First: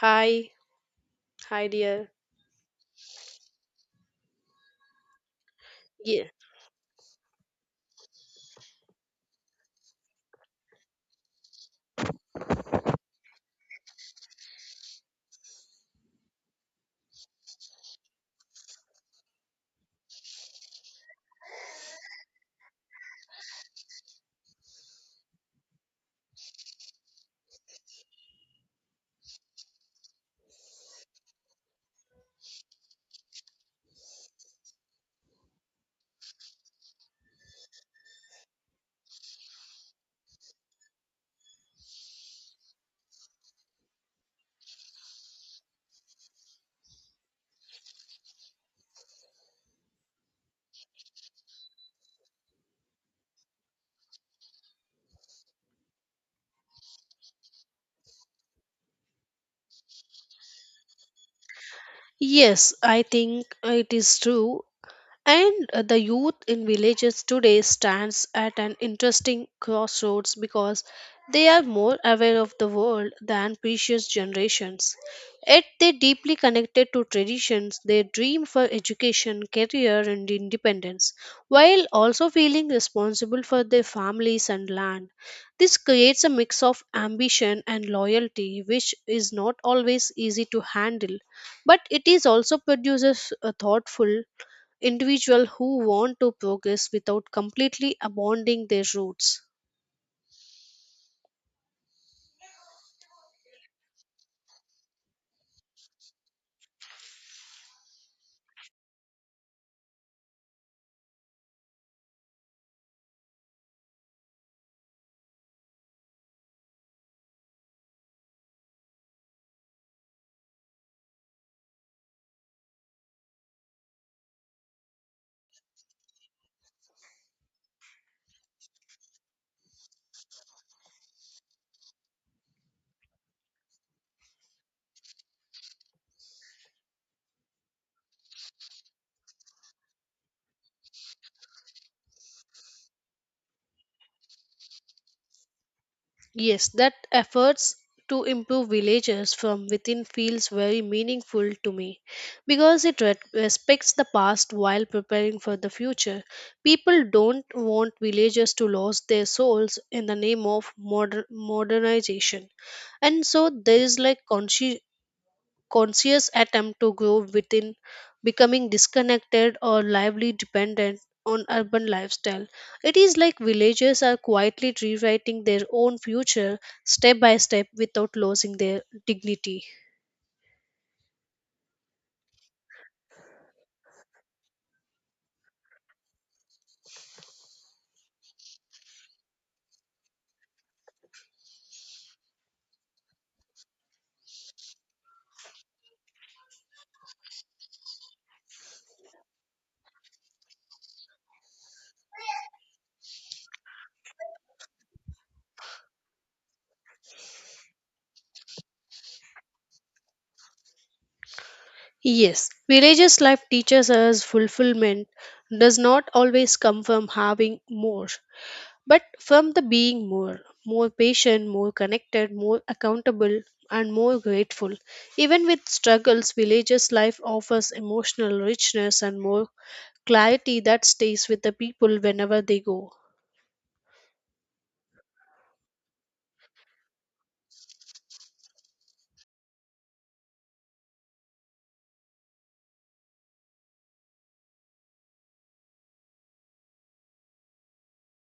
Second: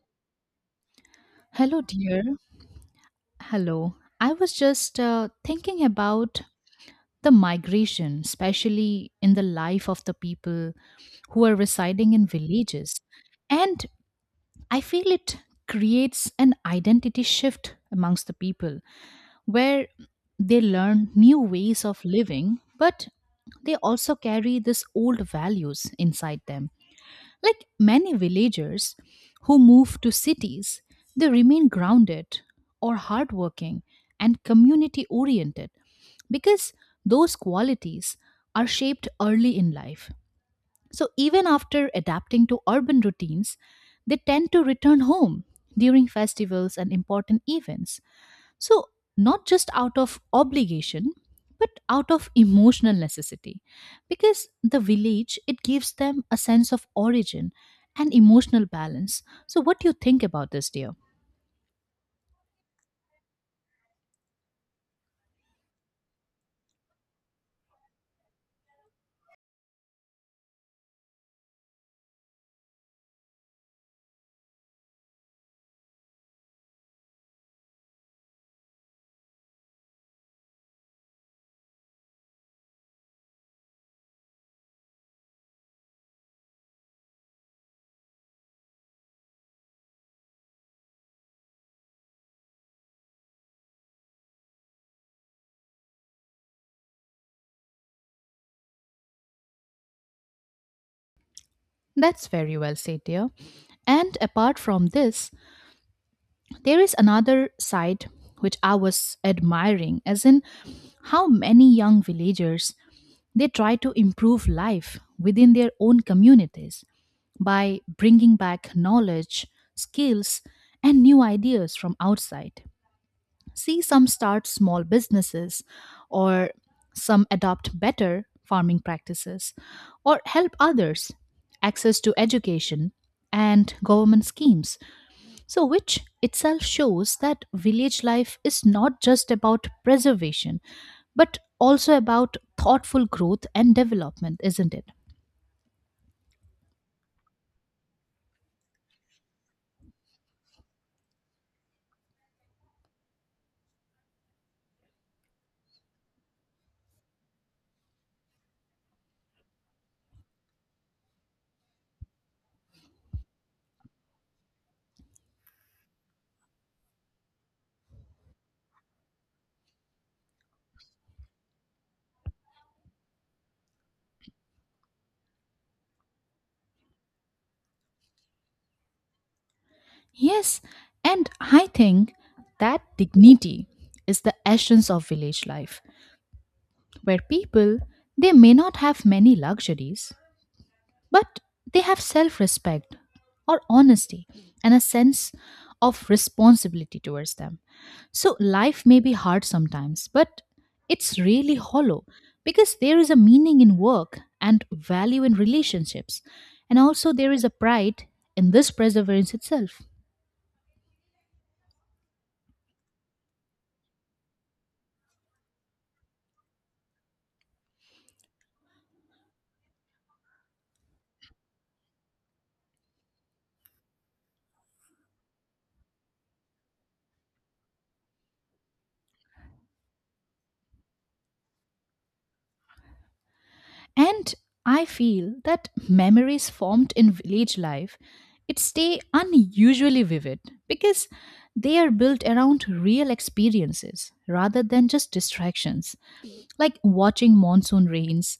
Hi, hi Hello, dear. dear. Hello. I was just thinking Yeah. about the migration, especially in the life of the people who are residing in villages. And I feel it creates an identity shift amongst the people where they learn new ways of living, but they also carry this old values inside them like many villagers who move to cities, they remain grounded or hardworking and community oriented because those qualities are shaped early in life. So, even after adapting to urban routines, they tend to return home during festivals and important events, so, not just out of obligation, but out of emotional necessity. Because the village, it gives them a sense of origin and emotional balance. So, what do you think about this, dear? Yes, I think it is true. And the youth in villages today stands at an interesting crossroads because they are more aware of the world than previous generations. Yet they deeply connected to traditions, they dream for education, career and independence, while also feeling responsible for their families and land. This creates a mix of ambition and loyalty which is not always easy to handle, but it is also produces a thoughtful individual who want to progress without completely abandoning their roots. That's very well said, dear. And apart from this, there is another side which I was admiring, as in how many young villagers, they try to improve life within their own communities by bringing back knowledge, skills, and new ideas from outside. See, some start small businesses, or some adopt better farming practices, or help others access to education and government schemes, so, which itself shows that village life is not just about preservation, but also about thoughtful growth and development, isn't it? Yes, that efforts to improve villages from within feels very meaningful to me because it respects the past while preparing for the future. People don't want villages to lose their souls in the name of modernization, and so there is like conscious attempt to grow within becoming disconnected or lively dependent on urban lifestyle. It is like villagers are quietly rewriting their own future step by step without losing their dignity. Yes, and I think that dignity is the essence of village life, where people they may not have many luxuries, but they have self respect or honesty and a sense of responsibility towards them. So life may be hard sometimes, but it's really hollow because there is a meaning in work and value in relationships, and also there is a pride in this perseverance itself. Yes, villagers life teaches us fulfillment does not always come from having more, but from the being more, more patient, more connected, more accountable, and more grateful. Even with struggles, villagers' life offers emotional richness and more clarity that stays with the people whenever they go. And I feel that memories formed in village life, it stay unusually vivid because they are built around real experiences rather than just distractions like watching monsoon rains,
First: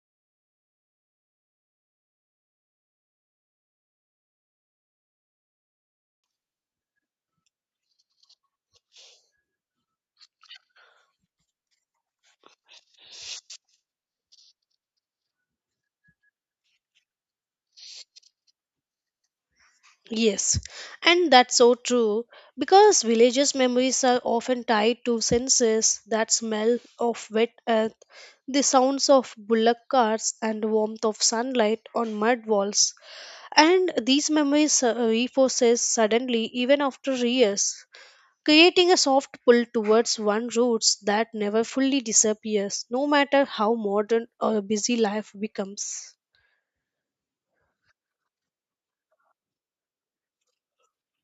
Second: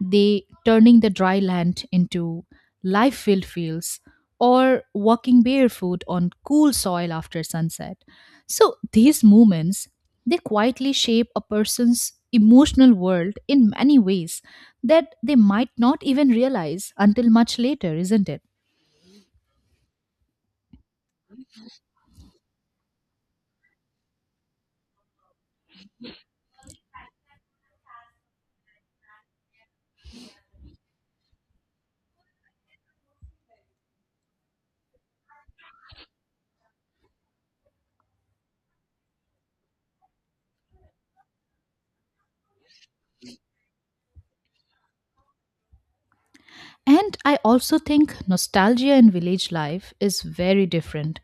they turning the dry land into life filled fields, or walking barefoot on cool soil after sunset. So these moments, they quietly shape a person's emotional world in many ways that they might not even realize until much later, isn't it? Yes, and that's so true because villagers' memories are often tied to senses that smell of wet earth, the sounds of bullock carts, and the warmth of sunlight on mud walls. And these memories resurface suddenly even after years, creating a soft pull towards one roots that never fully disappears no matter how modern or busy life becomes. And I also think nostalgia in village life is very different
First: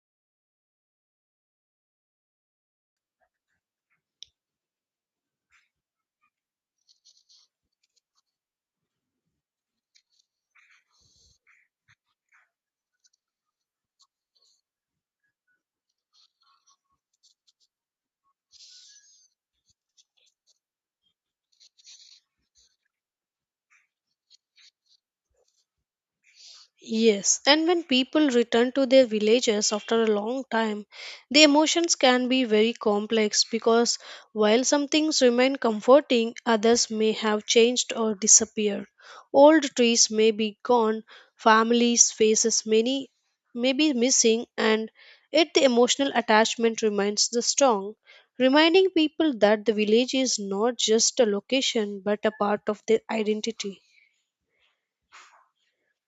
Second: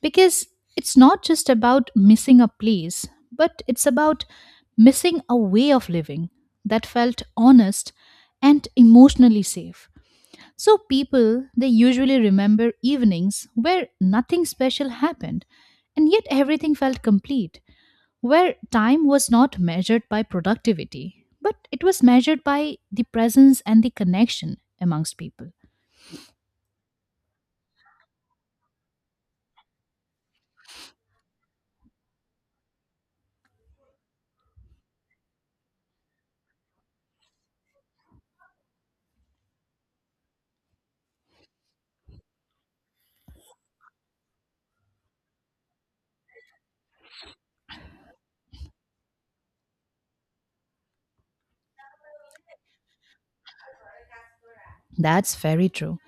because it's not just about missing a place, but it's about missing a way of living that felt honest and emotionally safe. So people, they usually remember evenings where nothing special happened and yet everything felt complete, where time was not measured by productivity, but it was measured by the presence and the connection amongst people. Yes, and when people return to their villages after a long time, the emotions can be very complex because while some things remain comforting, others may have changed or disappeared. Old trees may be gone, families' faces many may be missing, and yet the emotional attachment remains the strong, reminding people that the village is not just a location but a part of their identity. That's very true.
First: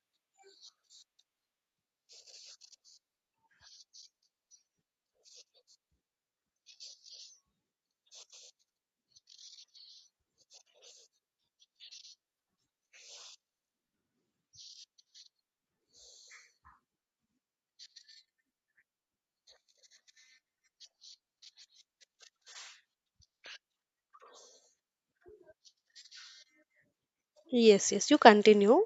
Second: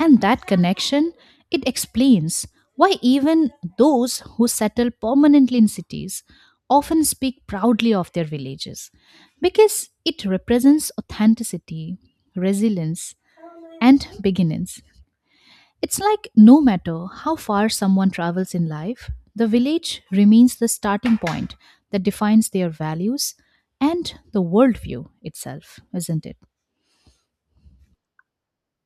And that connection, it explains why even those who settle permanently in cities often speak proudly of their villages because it represents authenticity, resilience, and beginnings. It's like no matter how far someone travels in life, the village remains the starting point that defines their values and the worldview itself, isn't it? Yes, yes, you continue.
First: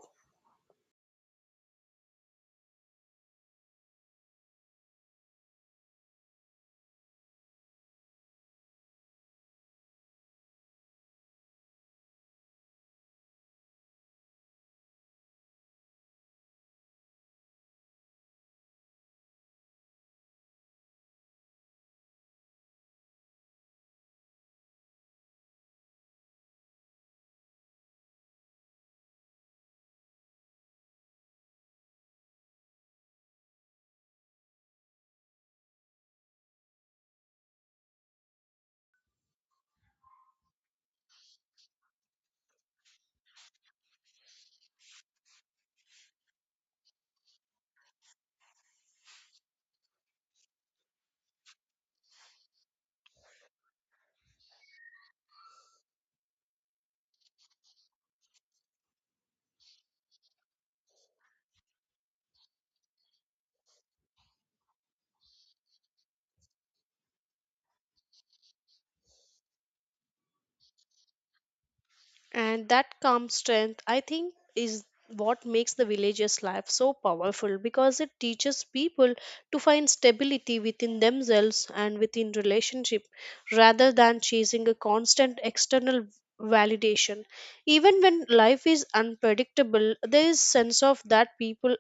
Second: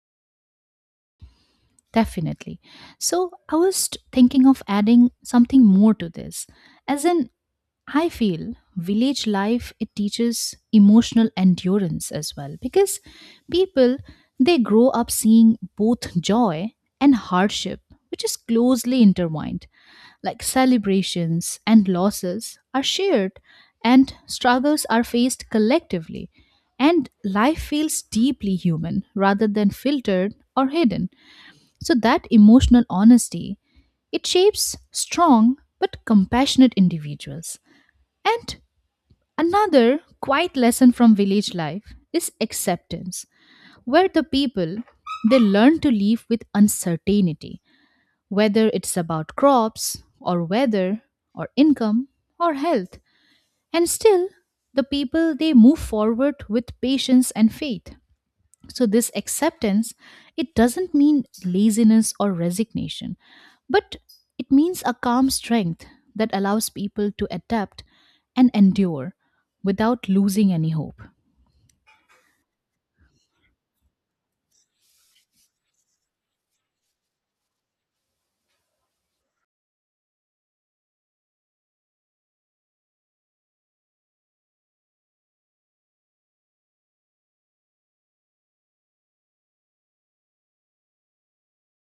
Definitely. So I was thinking of adding something more to this. As in, I feel village life, it teaches emotional endurance as well because people, they grow up seeing both joy and hardship which is closely intertwined like celebrations and losses are shared and struggles are faced collectively and life feels deeply human rather than filtered or hidden, so that emotional honesty, it shapes strong but compassionate individuals. And another quiet lesson from village life is acceptance, where the people, they learn to live with uncertainty, whether it's about crops or weather or income or health. And still the people, they move forward with patience and faith. So this acceptance, it doesn't mean laziness or resignation, but it means a calm strength that allows people to adapt and endure without losing any hope. And that calm strength, I think, is what makes the villagers life so powerful because it teaches people to find stability within themselves and within relationship rather than chasing a constant external validation. Even when life is unpredictable, there is sense of that people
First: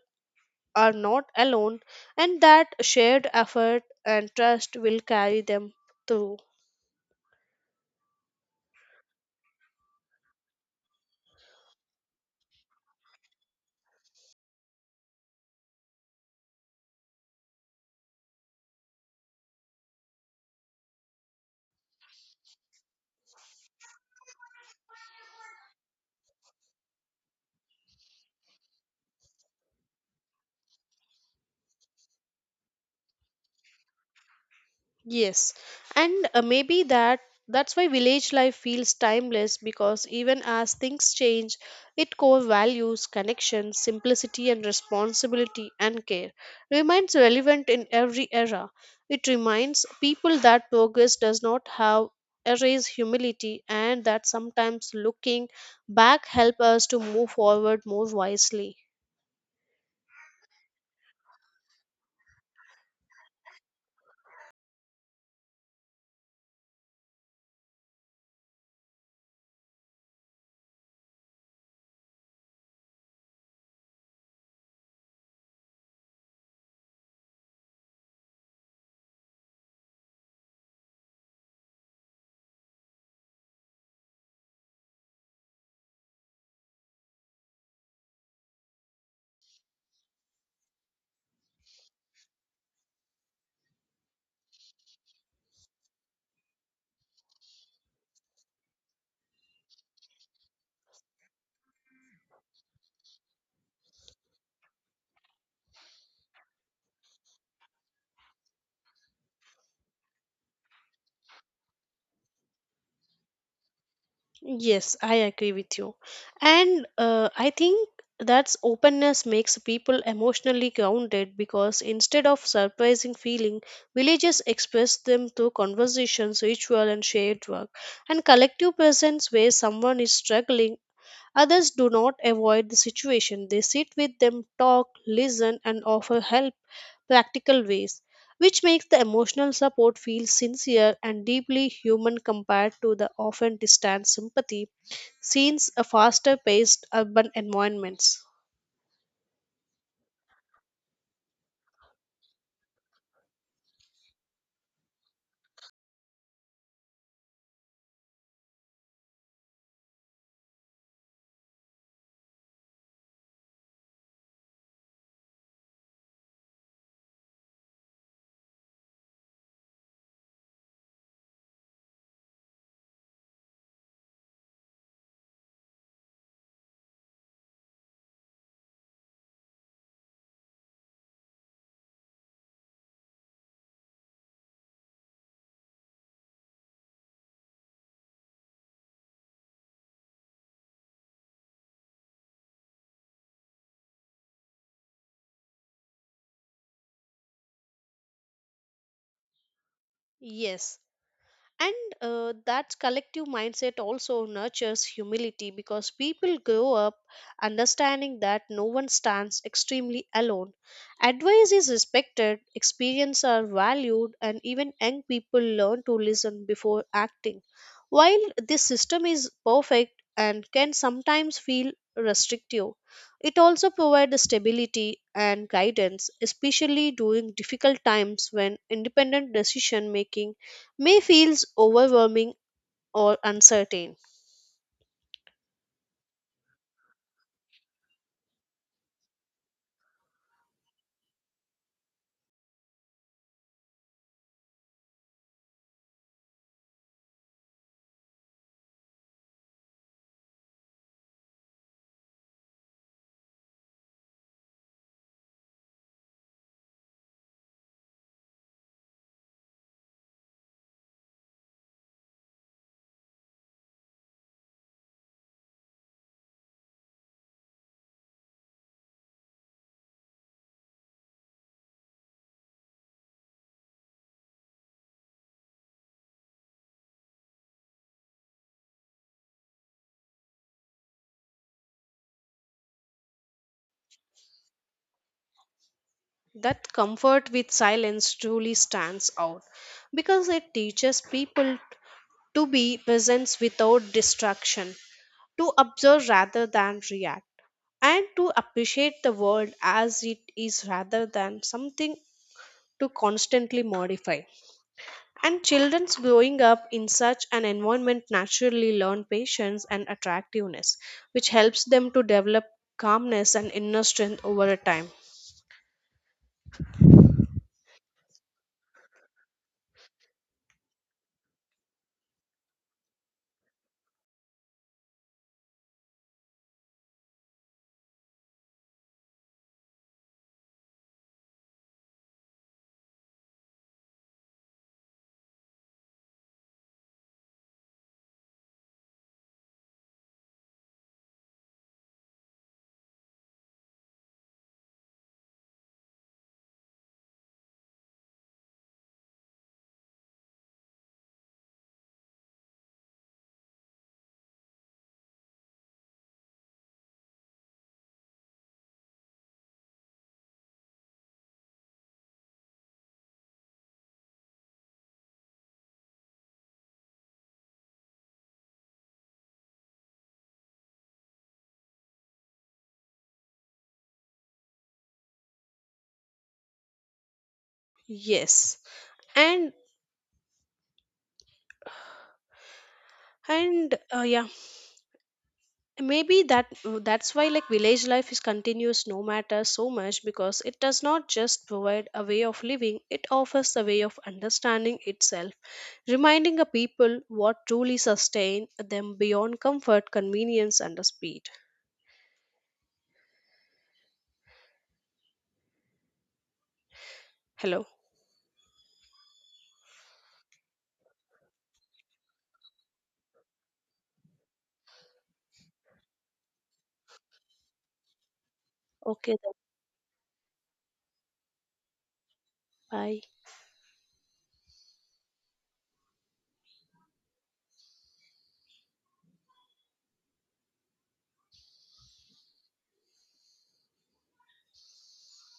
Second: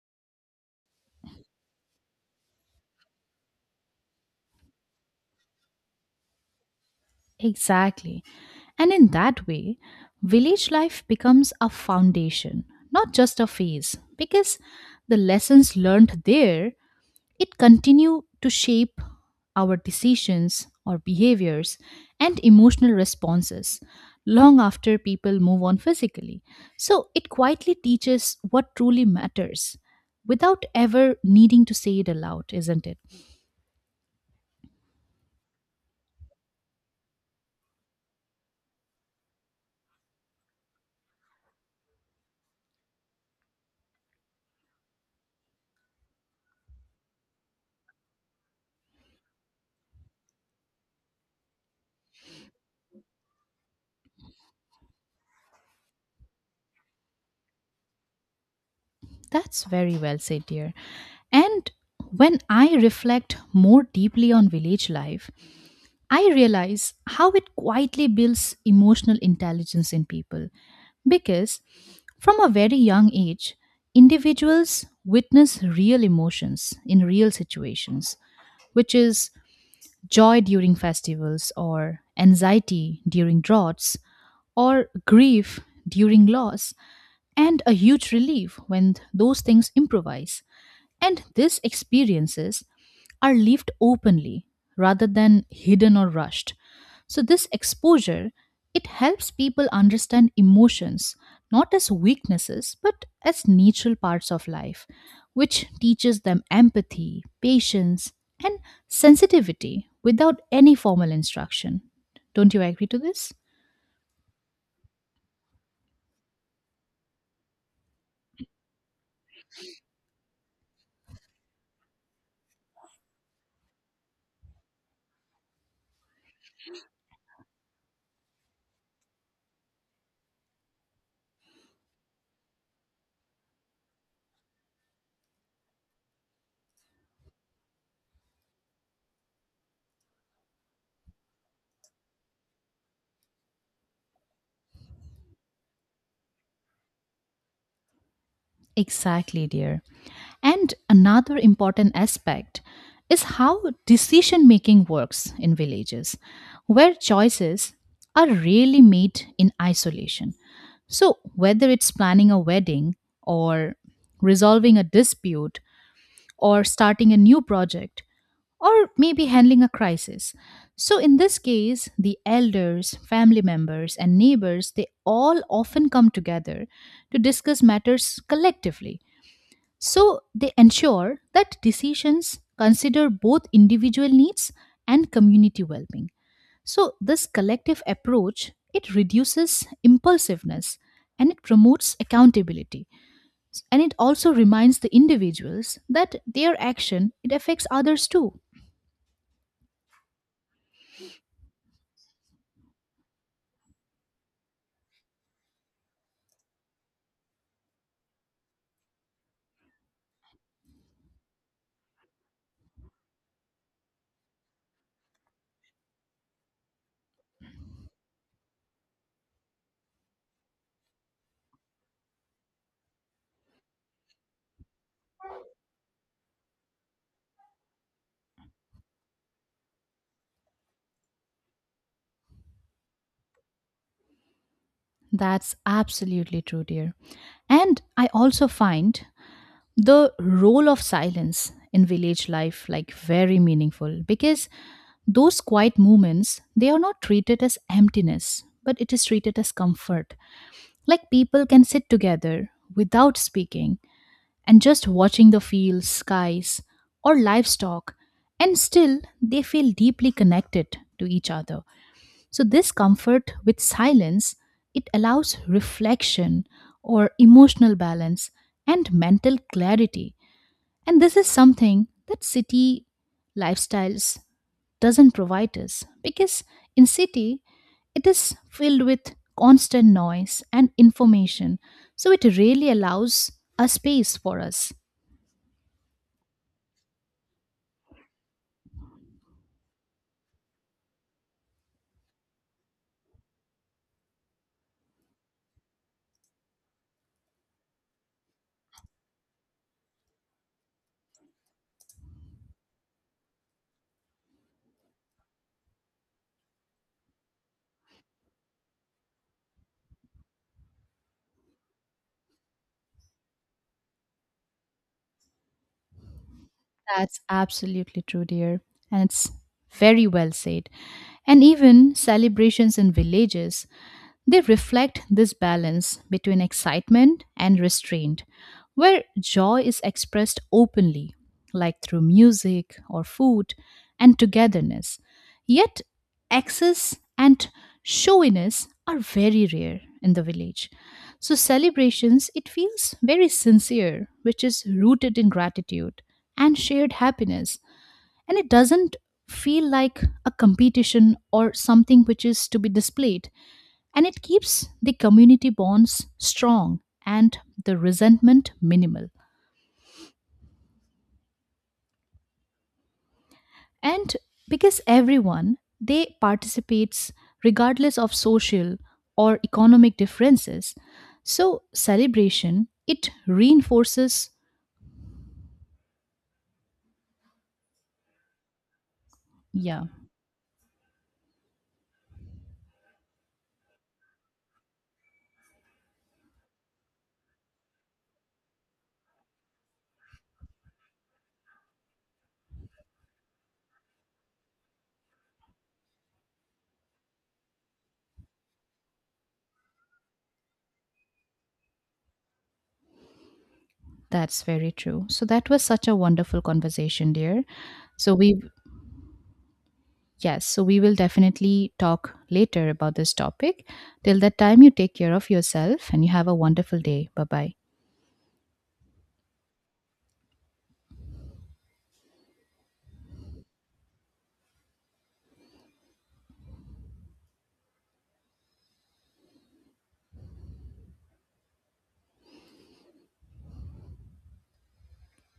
are not alone and that shared effort and trust will carry them through. Exactly. And in that way, village life becomes a foundation, not just a phase, because the lessons learned there, it continue to shape our decisions or behaviors and emotional responses long after people move on physically. So it quietly teaches what truly matters without ever needing to say it aloud, isn't it? Yes, and maybe that's why village life feels timeless because even as things change, its core values, connection, simplicity, and responsibility and care remains relevant in every era. It reminds people that progress does not have erase humility and that sometimes looking back help us to move forward more wisely. That's very well said, dear. And when I reflect more deeply on village life, I realize how it quietly builds emotional intelligence in people because from a very young age, individuals witness real emotions in real situations, which is joy during festivals, or anxiety during droughts, or grief during loss, and a huge relief when those things improvise. And these experiences are lived openly rather than hidden or rushed. So this exposure, it helps people understand emotions not as weaknesses but as natural parts of life, which teaches them empathy, patience, and sensitivity without any formal instruction. Don't you agree to this? Yes, I agree with you. And I think that's openness makes people emotionally grounded because instead of surprising feeling, villages express them through conversations, ritual, and shared work. And collective presence where someone is struggling, others do not avoid the situation, they sit with them, talk, listen, and offer help practical ways, which makes the emotional support feel sincere and deeply human compared to the often distant sympathy scenes a faster paced urban environments. Exactly, dear. And another important aspect is how decision making works in villages, where choices are rarely made in isolation. So, whether it's planning a wedding, or resolving a dispute, or starting a new project, or maybe handling a crisis. So, in this case, the elders, family members, and neighbors, they all often come together to discuss matters collectively, so they ensure that decisions consider both individual needs and community well-being. So this collective approach, it reduces impulsiveness and it promotes accountability and it also reminds the individuals that their action, it affects others too. Yes, and that collective mindset also nurtures humility because people grow up understanding that no one stands extremely alone. Advice is respected, experience are valued, and even young people learn to listen before acting. While this system is perfect and can sometimes feel restrictive, it also provides stability and guidance, especially during difficult times when independent decision making may feels overwhelming or uncertain. That's absolutely true, dear. And I also find the role of silence in village life like very meaningful because those quiet moments, they are not treated as emptiness, but it is treated as comfort. Like people can sit together without speaking and just watching the fields, skies, or livestock, and still they feel deeply connected to each other. So, this comfort with silence, it allows reflection or emotional balance and mental clarity. And this is something that city lifestyles doesn't provide us because in city it is filled with constant noise and information, so it really allows a space for us. That comfort with silence truly stands out because it teaches people to be present without distraction, to observe rather than react, and to appreciate the world as it is rather than something to constantly modify. And children's growing up in such an environment naturally learn patience and attractiveness, which helps them to develop calmness and inner strength over a time. That's absolutely true, dear, and it's very well said. And even celebrations in villages, they reflect this balance between excitement and restraint, where joy is expressed openly, like through music or food and togetherness. Yet, excess and showiness are very rare in the village. So, celebrations, it feels very sincere, which is rooted in gratitude and shared happiness. And it doesn't feel like a competition or something which is to be displayed, and it keeps the community bonds strong and the resentment minimal, and because everyone, they participates regardless of social or economic differences, so celebration, it reinforces. Yes. And Yeah, and maybe that's why like village life is continuous no matter so much because it does not just provide a way of living, it offers a way of understanding itself, reminding a people what truly sustain them beyond comfort, convenience and the speed. that's very true. So that was such a wonderful conversation, dear. Hello. So we, yes, so we will definitely talk later about this topic. Till that time, you take care of yourself and you have a wonderful day. Bye bye. Okay then, bye.